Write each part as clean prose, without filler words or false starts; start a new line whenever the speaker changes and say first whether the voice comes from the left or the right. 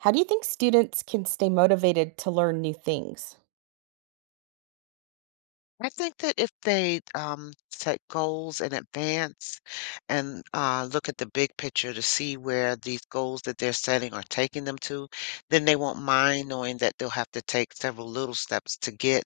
right: How do you think students can stay motivated to learn new things?
left: I think that if they set goals in advance and look at the big picture to see where these goals that they're setting are taking them to, then they won't mind knowing that they'll have to take several little steps to get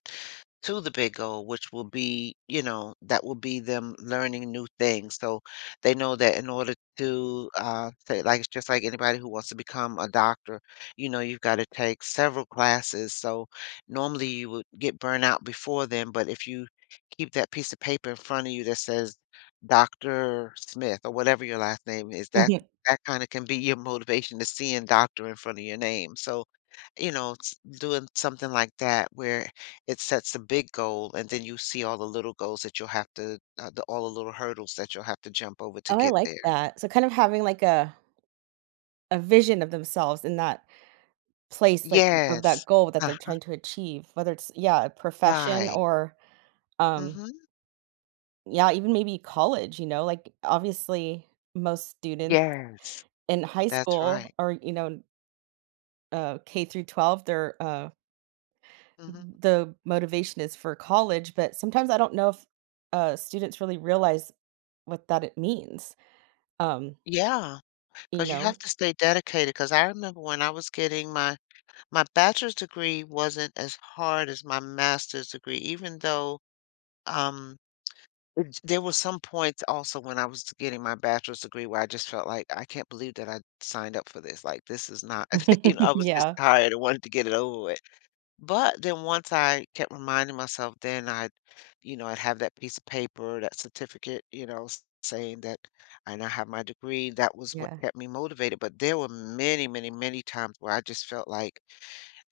left: to the big goal, which will be, you know, that will be them learning new things. So they know that in order to say, like, it's just like anybody who wants to become a doctor, you know, you've got to take several classes. So normally, you would get burned out before then, but if you keep that piece of paper in front of you that says Dr. Smith or whatever your last name is, that
right: Mhm.
left: that kind of can be your motivation to seeing doctor in front of your name. So, you know, doing something like that where it sets a big goal and then you see all the little goals that you'll have to all the little hurdles that you'll have to jump over to
right: Oh, I
left: get
right: like
left: there.
right: that. So kind of having like a vision of themselves in that place like of that
left: Yes.
right: goal that
left: Uh,
right: they're trying to achieve, whether it's yeah, a profession
left: right.
right: or um
left: Mm-hmm.
right: yeah, even maybe college, you know, like obviously most students
left: Yes.
right: in high
left: That's
right: school
left: right.
right: or you know, K through 12. They're
left: Mm-hmm.
right: the motivation is for college, but sometimes I don't know if students really realize what that it means. Um
left: Yeah.
right: You
left: 'Cause you
right: know?
left: have to stay dedicated. Cause I remember when I was getting my bachelor's degree wasn't as hard as my master's degree, even though, um, it there were some points also when I was getting my bachelor's degree where I just felt like, "I can't believe that I signed up for this, like, this is not," you know, I was just
right: Yeah.
left: tired and wanted to get it over with. But then once I kept reminding myself, then I'd, you know, I'd have that piece of paper, that certificate, you know, saying that I now have my degree. That was what
right: Yeah.
left: kept me motivated. But there were many, many, many times where I just felt like,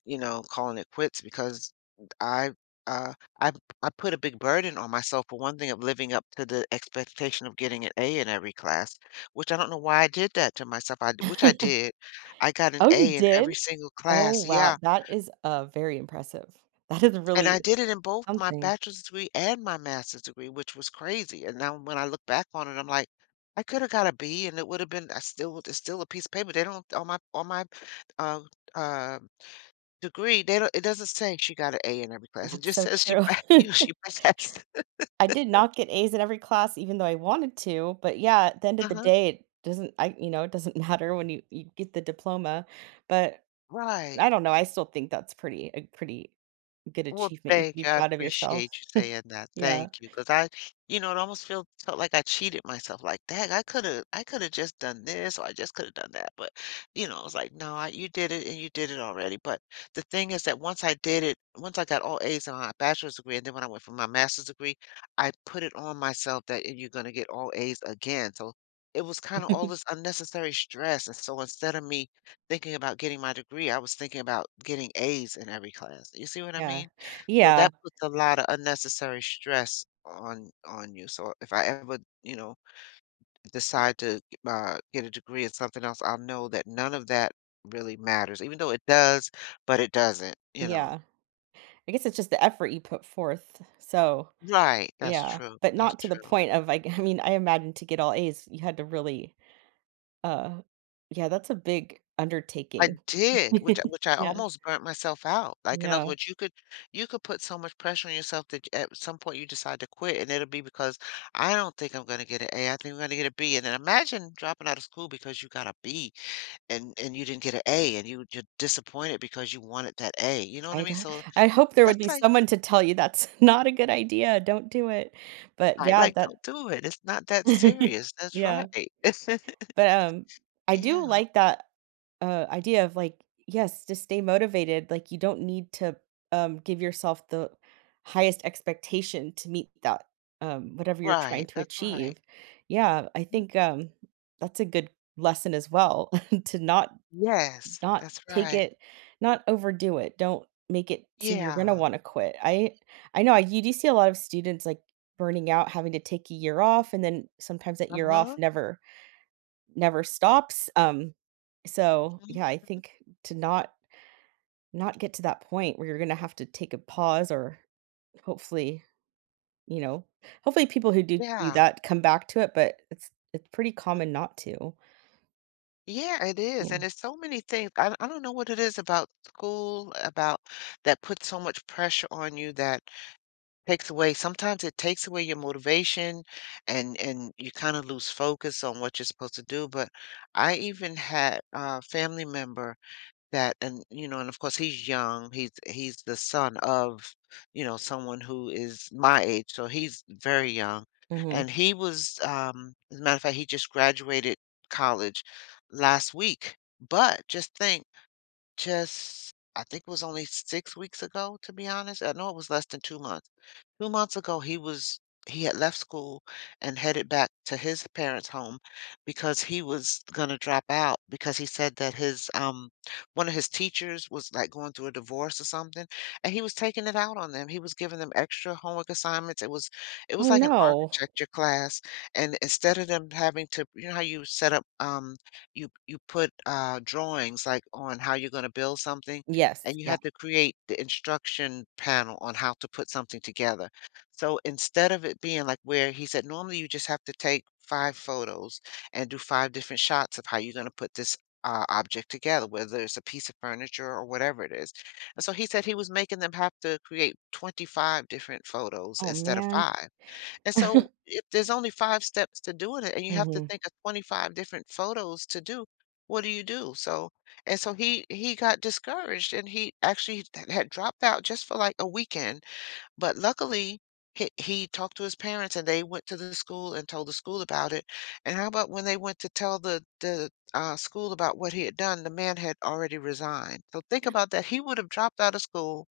left: you know, calling it quits because I, uh, I, I put a big burden on myself for one thing of living up to the expectation of getting an A in every class, which I don't know why I did that to myself. Which I did. I got an
right: Oh, you
left: A in every
right: did?
left: single
right: Oh,
left: class.
right: wow.
left: Yeah,
right: That is, very impressive. That is
left: and I
right: really
left: did it in both my
right: something.
left: bachelor's degree and my master's degree, which was crazy. And now when I look back on it, I'm like, I could have got a B and it would have been I still it's still a piece of paper. They don't on my uh uh degree, they don't it doesn't say she got an A in every class. It
right: That's
left: just
right: so
left: says she
right: true.
left: she passed.
right: I did not get A's in every class even though I wanted to, but yeah, at the end of the
left: Uh-huh.
right: day, it doesn't I you know, it doesn't matter when you get the diploma, but
left: Right.
right: I don't know, I still think that's pretty a pretty good
left: Well,
right: achievement. You should
left: thank
right: be
left: you, I
right: proud of
left: appreciate
right: yourself.
left: you saying that,
right: Yeah.
left: thank you, because I you know, it almost feel felt like I cheated myself, like, "Dang, I coulda just done this, or I just coulda done that," but, you know, it was like, "No, I you did it, and you did it already," but the thing is that once I got all A's in my bachelor's degree, and then when I went for my master's degree, I put it on myself that, you're gonna get all A's again," so it was kinda all this unnecessary stress, and so instead of me thinking about getting my degree, I was thinking about getting A's in every class, you see what I
right: Yeah.
left: mean? So
right: Yeah.
left: that puts a lot of unnecessary stress on you. So if I ever, you know, decide to get a degree in something else, I'll know that none of that really matters, even though it does, but it doesn't, you know.
right: Yeah, I guess it's just the effort you put forth. So
left: Right. That's
right: yeah,
left: true.
right: but
left: That's
right: not to the
left: true.
right: point of like I mean, I imagine to get all A's, you had to really, uh yeah, that's a big
left: I
right: undertaking.
left: did, which I
right: Yeah,
left: almost burnt myself out. Like in other
right: yeah.
left: words, you could put so much pressure on yourself that at some point you decide to quit, and it'll be because I don't think I'm going to get an A. I think I'm going to get a B. And then imagine dropping out of school because you got a B and you didn't get an A, and you're disappointed because you wanted that A, you know what I
right: I'd
left: mean?
right: h
left: So
right: I hope there would
left: that's
right: be
left: like
right: someone to tell you that's not a good idea, don't do it. But
left: right,
right: yeah,
left: like,
right: that
left: don't do it. It's not that serious. That's
right: yeah,
left: right.
right: but, I do
left: Yeah,
right: like that idea of like, yes, to stay motivated. Like you don't need to give yourself the highest expectation to meet that whatever you're
left: right,
right: trying to
left: that's right.
right: achieve. Yeah, I
left: Mhm.
right: think that's a good lesson as well to not
left: Yes,
right: not
left: that's
right: take
left: right.
right: it, not overdo it. Don't make it so you're gonna
left: Yeah,
right: want to quit. I know I you do see a lot of students like burning out, having to take a year off, and then sometimes that year off
left: uh-huh,
right: never stops. So
left: mhm,
right: yeah, I think to not get to that point where you're gonna have to take a pause or hopefully, you know, hopefully people who do do
left: yeah,
right: that come back to it, but it's pretty
left: mm
right: common not to.
left: yeah, it is,
right: Yeah.
left: and there's so many things. I don't know what it is about school, about that puts so much pressure on you that takes away sometimes it takes away your motivation and you kinda lose focus on what you're supposed to do, but I even had a family member that and, you know, and of course, he's young, he's the son of, you know, someone who is my age, so he's very young,
right: Mhm.
left: and he was, as a matter of fact, he just graduated college last week, but just think, just I think it was only 6 weeks ago, to be honest, I know it was less than 2 months. 2 months ago, he was he had left school and headed back to his parents' home because he was gonna drop out because he said that his, one of his teachers was, like, going through a divorce or something, and he was taking it out on them. He was giving them extra homework assignments. It was
right: Oh,
left: like an
right: no.
left: architecture class, and instead of them having to you know how you set up, you put, drawings, like, on how you're gonna build something,
right: Yes.
left: and you
right: Yeah.
left: had to create the instruction panel on how to put something together. So instead of it being like where he said, normally you just have to take five photos and do five different shots of how you're going to put this object together, whether it's a piece of furniture or whatever it is. And so he said he was making them have to create 25 different photos
right: Oh,
left: instead of
right: man.
left: five. And so if there's only five steps to doing it and you have to
right: Mhm.
left: think of 25 different photos to do, what do you do? So, and so he got discouraged and he actually had dropped out just for like a weekend, but luckily, he talked to his parents, and they went to the school and told the school about it. And how about when they went to tell the school about what he had done, the man had already resigned. So think about that. He would have dropped out of school.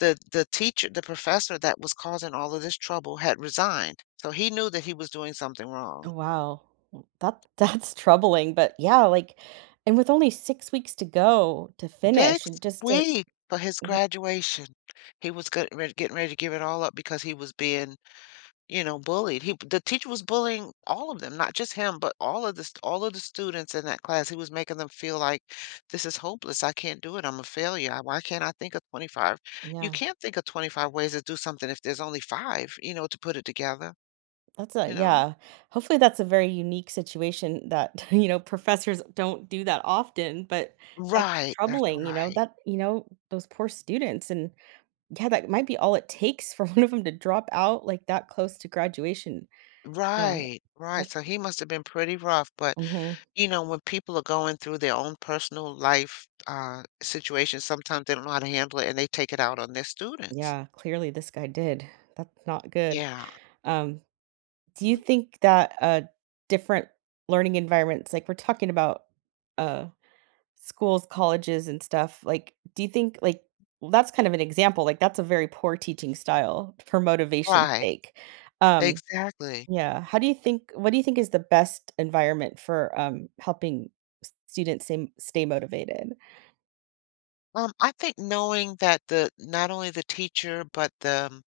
left: The teacher, the professor that was causing all of this trouble had resigned. So he knew that he was doing something
right: Oh,
left: wrong.
right: wow. Well, that that's troubling, but yeah, like and with only 6 weeks to go to finish
left: Six
right: and just to
left: weeks for his
right: yeah.
left: graduation. He was getting ready to give it all up because he was being, you know, bullied. He The teacher was bullying all of them, not just him, but all of the students in that class. He was making them feel like this is hopeless. I can't do it. I'm a failure. I- Why can't I think of 25? You
right: Yeah.
left: can't think of 25 ways to do something if there's only five, you know, to put it together,
right: That's a
left: you know?
right: yeah. Hopefully that's a very unique situation that, you know, professors don't do that often, but that's
left: Right, that's
right: troubling, you know,
left: right.
right: that, you know, those poor students, and yeah, that might be all it takes for one of them to drop out like that close to graduation. Uh,
left: Right, right.
right: that's
left: So he must have been pretty rough, but
right: mhm.
left: you know, when people are going through their own personal life situations, sometimes they don't know how to handle it and they take it out on their students.
right: Yeah, clearly this guy did. That's not good.
left: Yeah.
right: Um, do you think that different learning environments like we're talking about uh schools, colleges and stuff, like, do you think, like well, that's kind of an example, like, that's a very poor teaching style for motivation's
left: Right,
right: sake. Um,
left: exactly.
right: yeah, how do you think what do you think is the best environment for, helping s students stay motivated?
left: I think knowing that the not only the teacher, but um,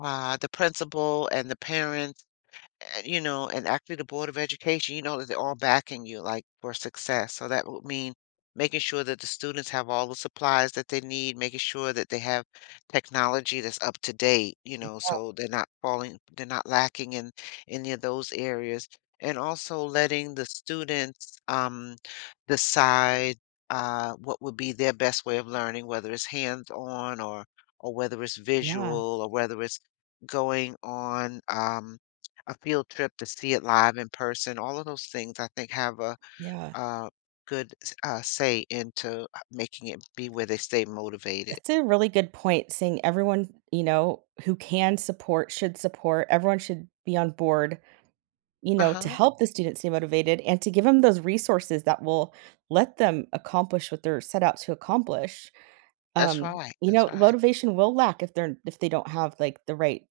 left: uh, the principal and the parents and, you know, and actually the Board of Education, you know, that they're all backing you like for success. So that would mean making sure that the students have all the supplies that they need, making sure that they have technology that's up to date, you know, so they're not lacking in any of those areas. And also letting the students decide what would be their best way of learning, whether it's hands-on or whether it's
right: Yeah,
left: visual or whether it's going on a field trip to see it live in person. All of those things I think have
right: yeah.
left: a good say into making it be where they stay motivated.
right: That's a really good point saying everyone, you know, who can support should support. Everyone should be on board, you
left: Uh
right: know, to
left: huh.
right: help the students stay motivated and to give them those resources that will let them accomplish what they're set out to accomplish.
left: That's right.
right: You
left: That's
right: know,
left: right.
right: motivation will lack if they don't have like the right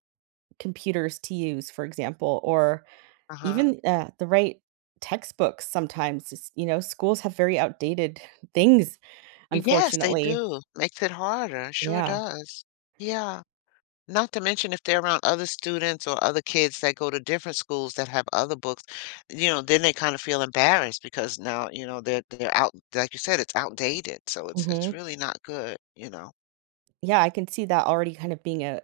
right: computers to use, for example, or
left: Uh huh.
right: even the right textbooks sometimes. It's- You know, schools have very outdated things,
left: Yes, they
right: unfortunately.
left: do. Makes it harder. Sure
right: Yeah.
left: does. Yeah. Not to mention if they're around other students or other kids that go to different schools that have other books, you know, then they kind of feel embarrassed because now, you know, they're out, like you said, it's outdated. So it's
right: Mhm.
left: really not good, you know.
right: Yeah, I can see that already kind of being a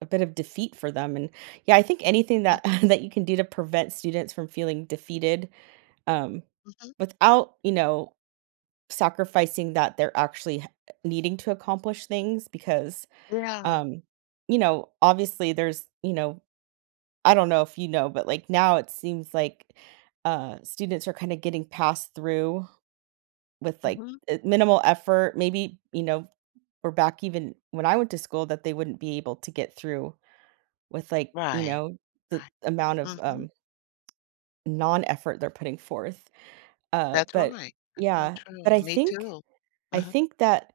right: a bit of defeat for them, and yeah, I think anything that that you can do to prevent students from feeling defeated, um,
left: Mhm.
right: without, you know, sacrificing that they're actually h needing to accomplish things because,
left: Yeah.
right: um, you know, obviously, there's, you know, I don't know if you know, but like now it seems like students are kind of getting passed through with like
left: Mhm.
right: minimal effort. Maybe, you know, or back even when I went to school that they wouldn't be able to get through with like, you
left: Right,
right: know, the
left: right.
right: amount of
left: Mhm.
right: non effort they're putting forth.
left: That's
right: But
left: right. That's so
right: yeah, but
left: true. Me too.
right: I
left: Mhm.
right: think that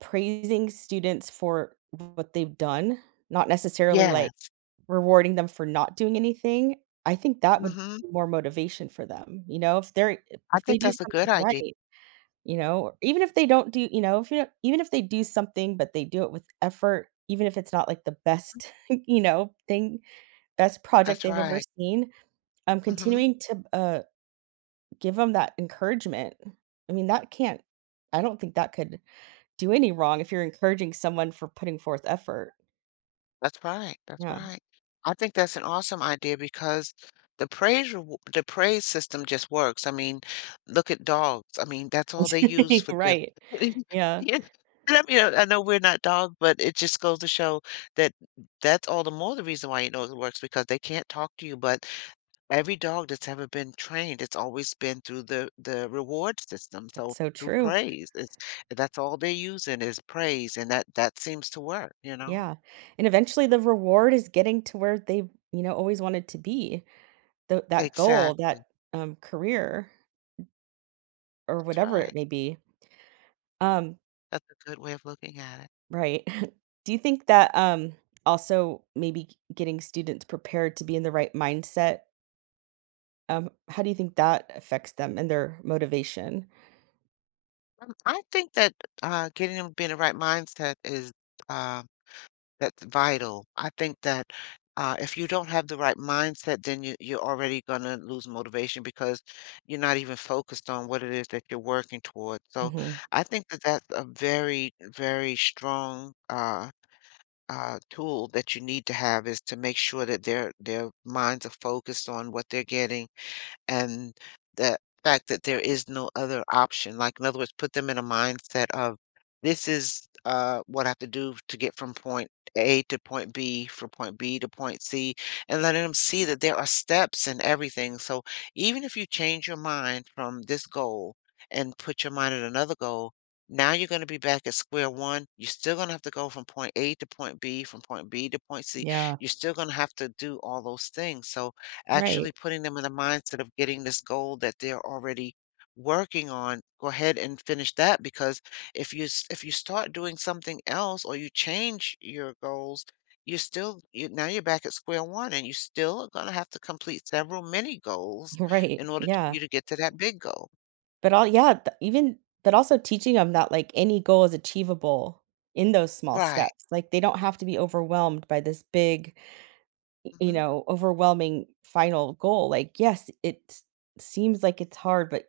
right: praising students for what they've done, not necessarily like,
left: Yes.
right: rewarding them for not doing anything, I think that would
left: Mhm.
right: be more motivation for them, you know,
left: I
right: if they
left: think
right: do
left: that's a good
right: something
left: idea.
right: right, you know, or even if they don't do you know, if you don't even if they do something, but they do it with effort, even if it's not like the best, you know, thing, best project
left: That's
right: they've ever
left: right.
right: seen,
left: Mhm.
right: continuing to, give them that encouragement. I mean, that can't I don't think that could do any wrong if you're encouraging someone for putting forth effort.
left: That's right, that's
right: Yeah.
left: right. I think that's an awesome idea because the praise system just works. I mean, look at dogs. I mean, that's all they use for the
right: Right. Yeah.
left: Yeah, and I mean, I know we're not dogs, but it just goes to show that that's all the more the reason why you know it works because they can't talk to you, but every dog that's ever been trained, it's always been through the reward system,
right: That's
left: so
right: so
left: through
right: true.
left: praise. It's That's all they're using is praise, and that seems to work, you know?
right: Yeah. And eventually the reward is getting to where they, you know, always wanted to be. Tho that goal,
left: Exactly.
right: that, career or
left: That's
right: whatever it
left: right.
right: may be. Um,
left: That's a good way of looking at it.
right: right. Do you think that, also maybe getting students prepared to be in the right mindset? How do you think that affects them and their motivation?
left: I think that getting them to be in the right mindset is uh, that's vital. I think that if you don't have the right mindset, then you're already going to lose motivation because you're not even focused on what it is that you're working towards. So
right: Mhm.
left: I think that that's a very, very strong tool that you need to have is to make sure that their minds are focused on what they're getting and the fact that there is no other option. Like, in other words, put them in a mindset of this is what I have to do to get from point A to point B, from point B to point C, and letting them see that there are steps and everything. So, even if you change your mind from this goal and put your mind at another goal, now you're going to be back at square one. You're still going to have to go from point A to point B, from point B to point C.
right: Yeah.
left: You're still going to have to do all those things. So,
right: Right.
left: actually putting them in the mindset of getting this goal that they're already working on go ahead and finish that because if you start doing something else or you change your goals you're now you're back at square one and you still are going to have to complete several mini goals
right: Right.
left: in order for
right: Yeah.
left: you to get to that big goal.
right: But all yeah, even but also teaching them that like any goal is achievable in those small
left: Right.
right: steps. Like they don't have to be overwhelmed by this big you
left: Hmm.
right: know, overwhelming final goal. Like, yes, it seems like it's hard, but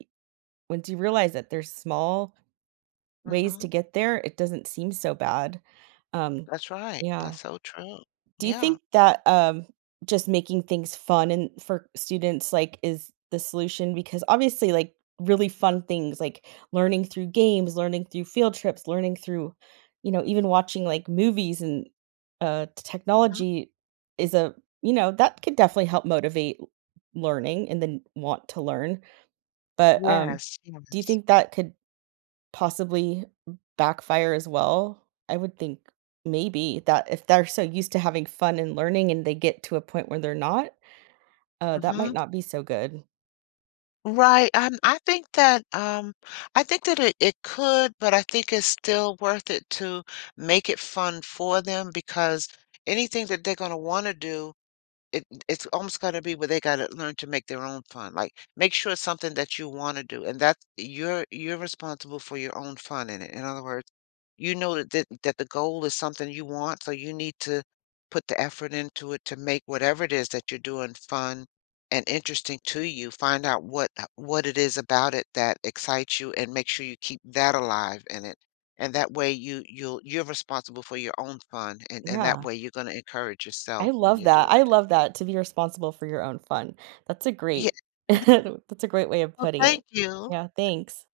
right: once you realize that there's small ways
left: Hmm.
right: to get there, it doesn't seem so bad. Um,
left: That's right,
right: yeah.
left: that's so true.
right: Do you
left: Yeah.
right: think that, just making things fun and for students, like, is the solution? Because obviously, like, really fun things, like learning through games, learning through field trips, learning through, you know, even watching, like, movies and, t
left: Hmm.
right: technology is a you know, that could definitely help motivate learning and then want to learn. But,
left: Yes,
right: do you
left: yes.
right: think that could possibly backfire as well? I would think maybe that if they're so used to having fun and learning and they get to a point where they're not, that might
left: Hmm.
right: not be so good.
left: Right, I think that it could, but I think it's still worth it to make it fun for them because anything that they're gonna wanna do it's almost gotta be where they gotta learn to make their own fun, like, make sure it's something that you wanna do, and that you're responsible for your own fun in it. In other words, you know that that the goal is something you want, so you need to put the effort into it to make whatever it is that you're doing fun and interesting to you. Find out what it is about it that excites you and make sure you keep that alive in it, and that way you'll you're responsible for your own fun, and that
right: Yeah,
left: way you're gonna encourage
right: I
left: yourself when
right: love
left: you're
right: that.
left: doing.
right: I love that, to be responsible for your own fun. That's a
left: Yeah,
right: great that's a great way of putting it.
left: thank you.
right: Yeah, thanks.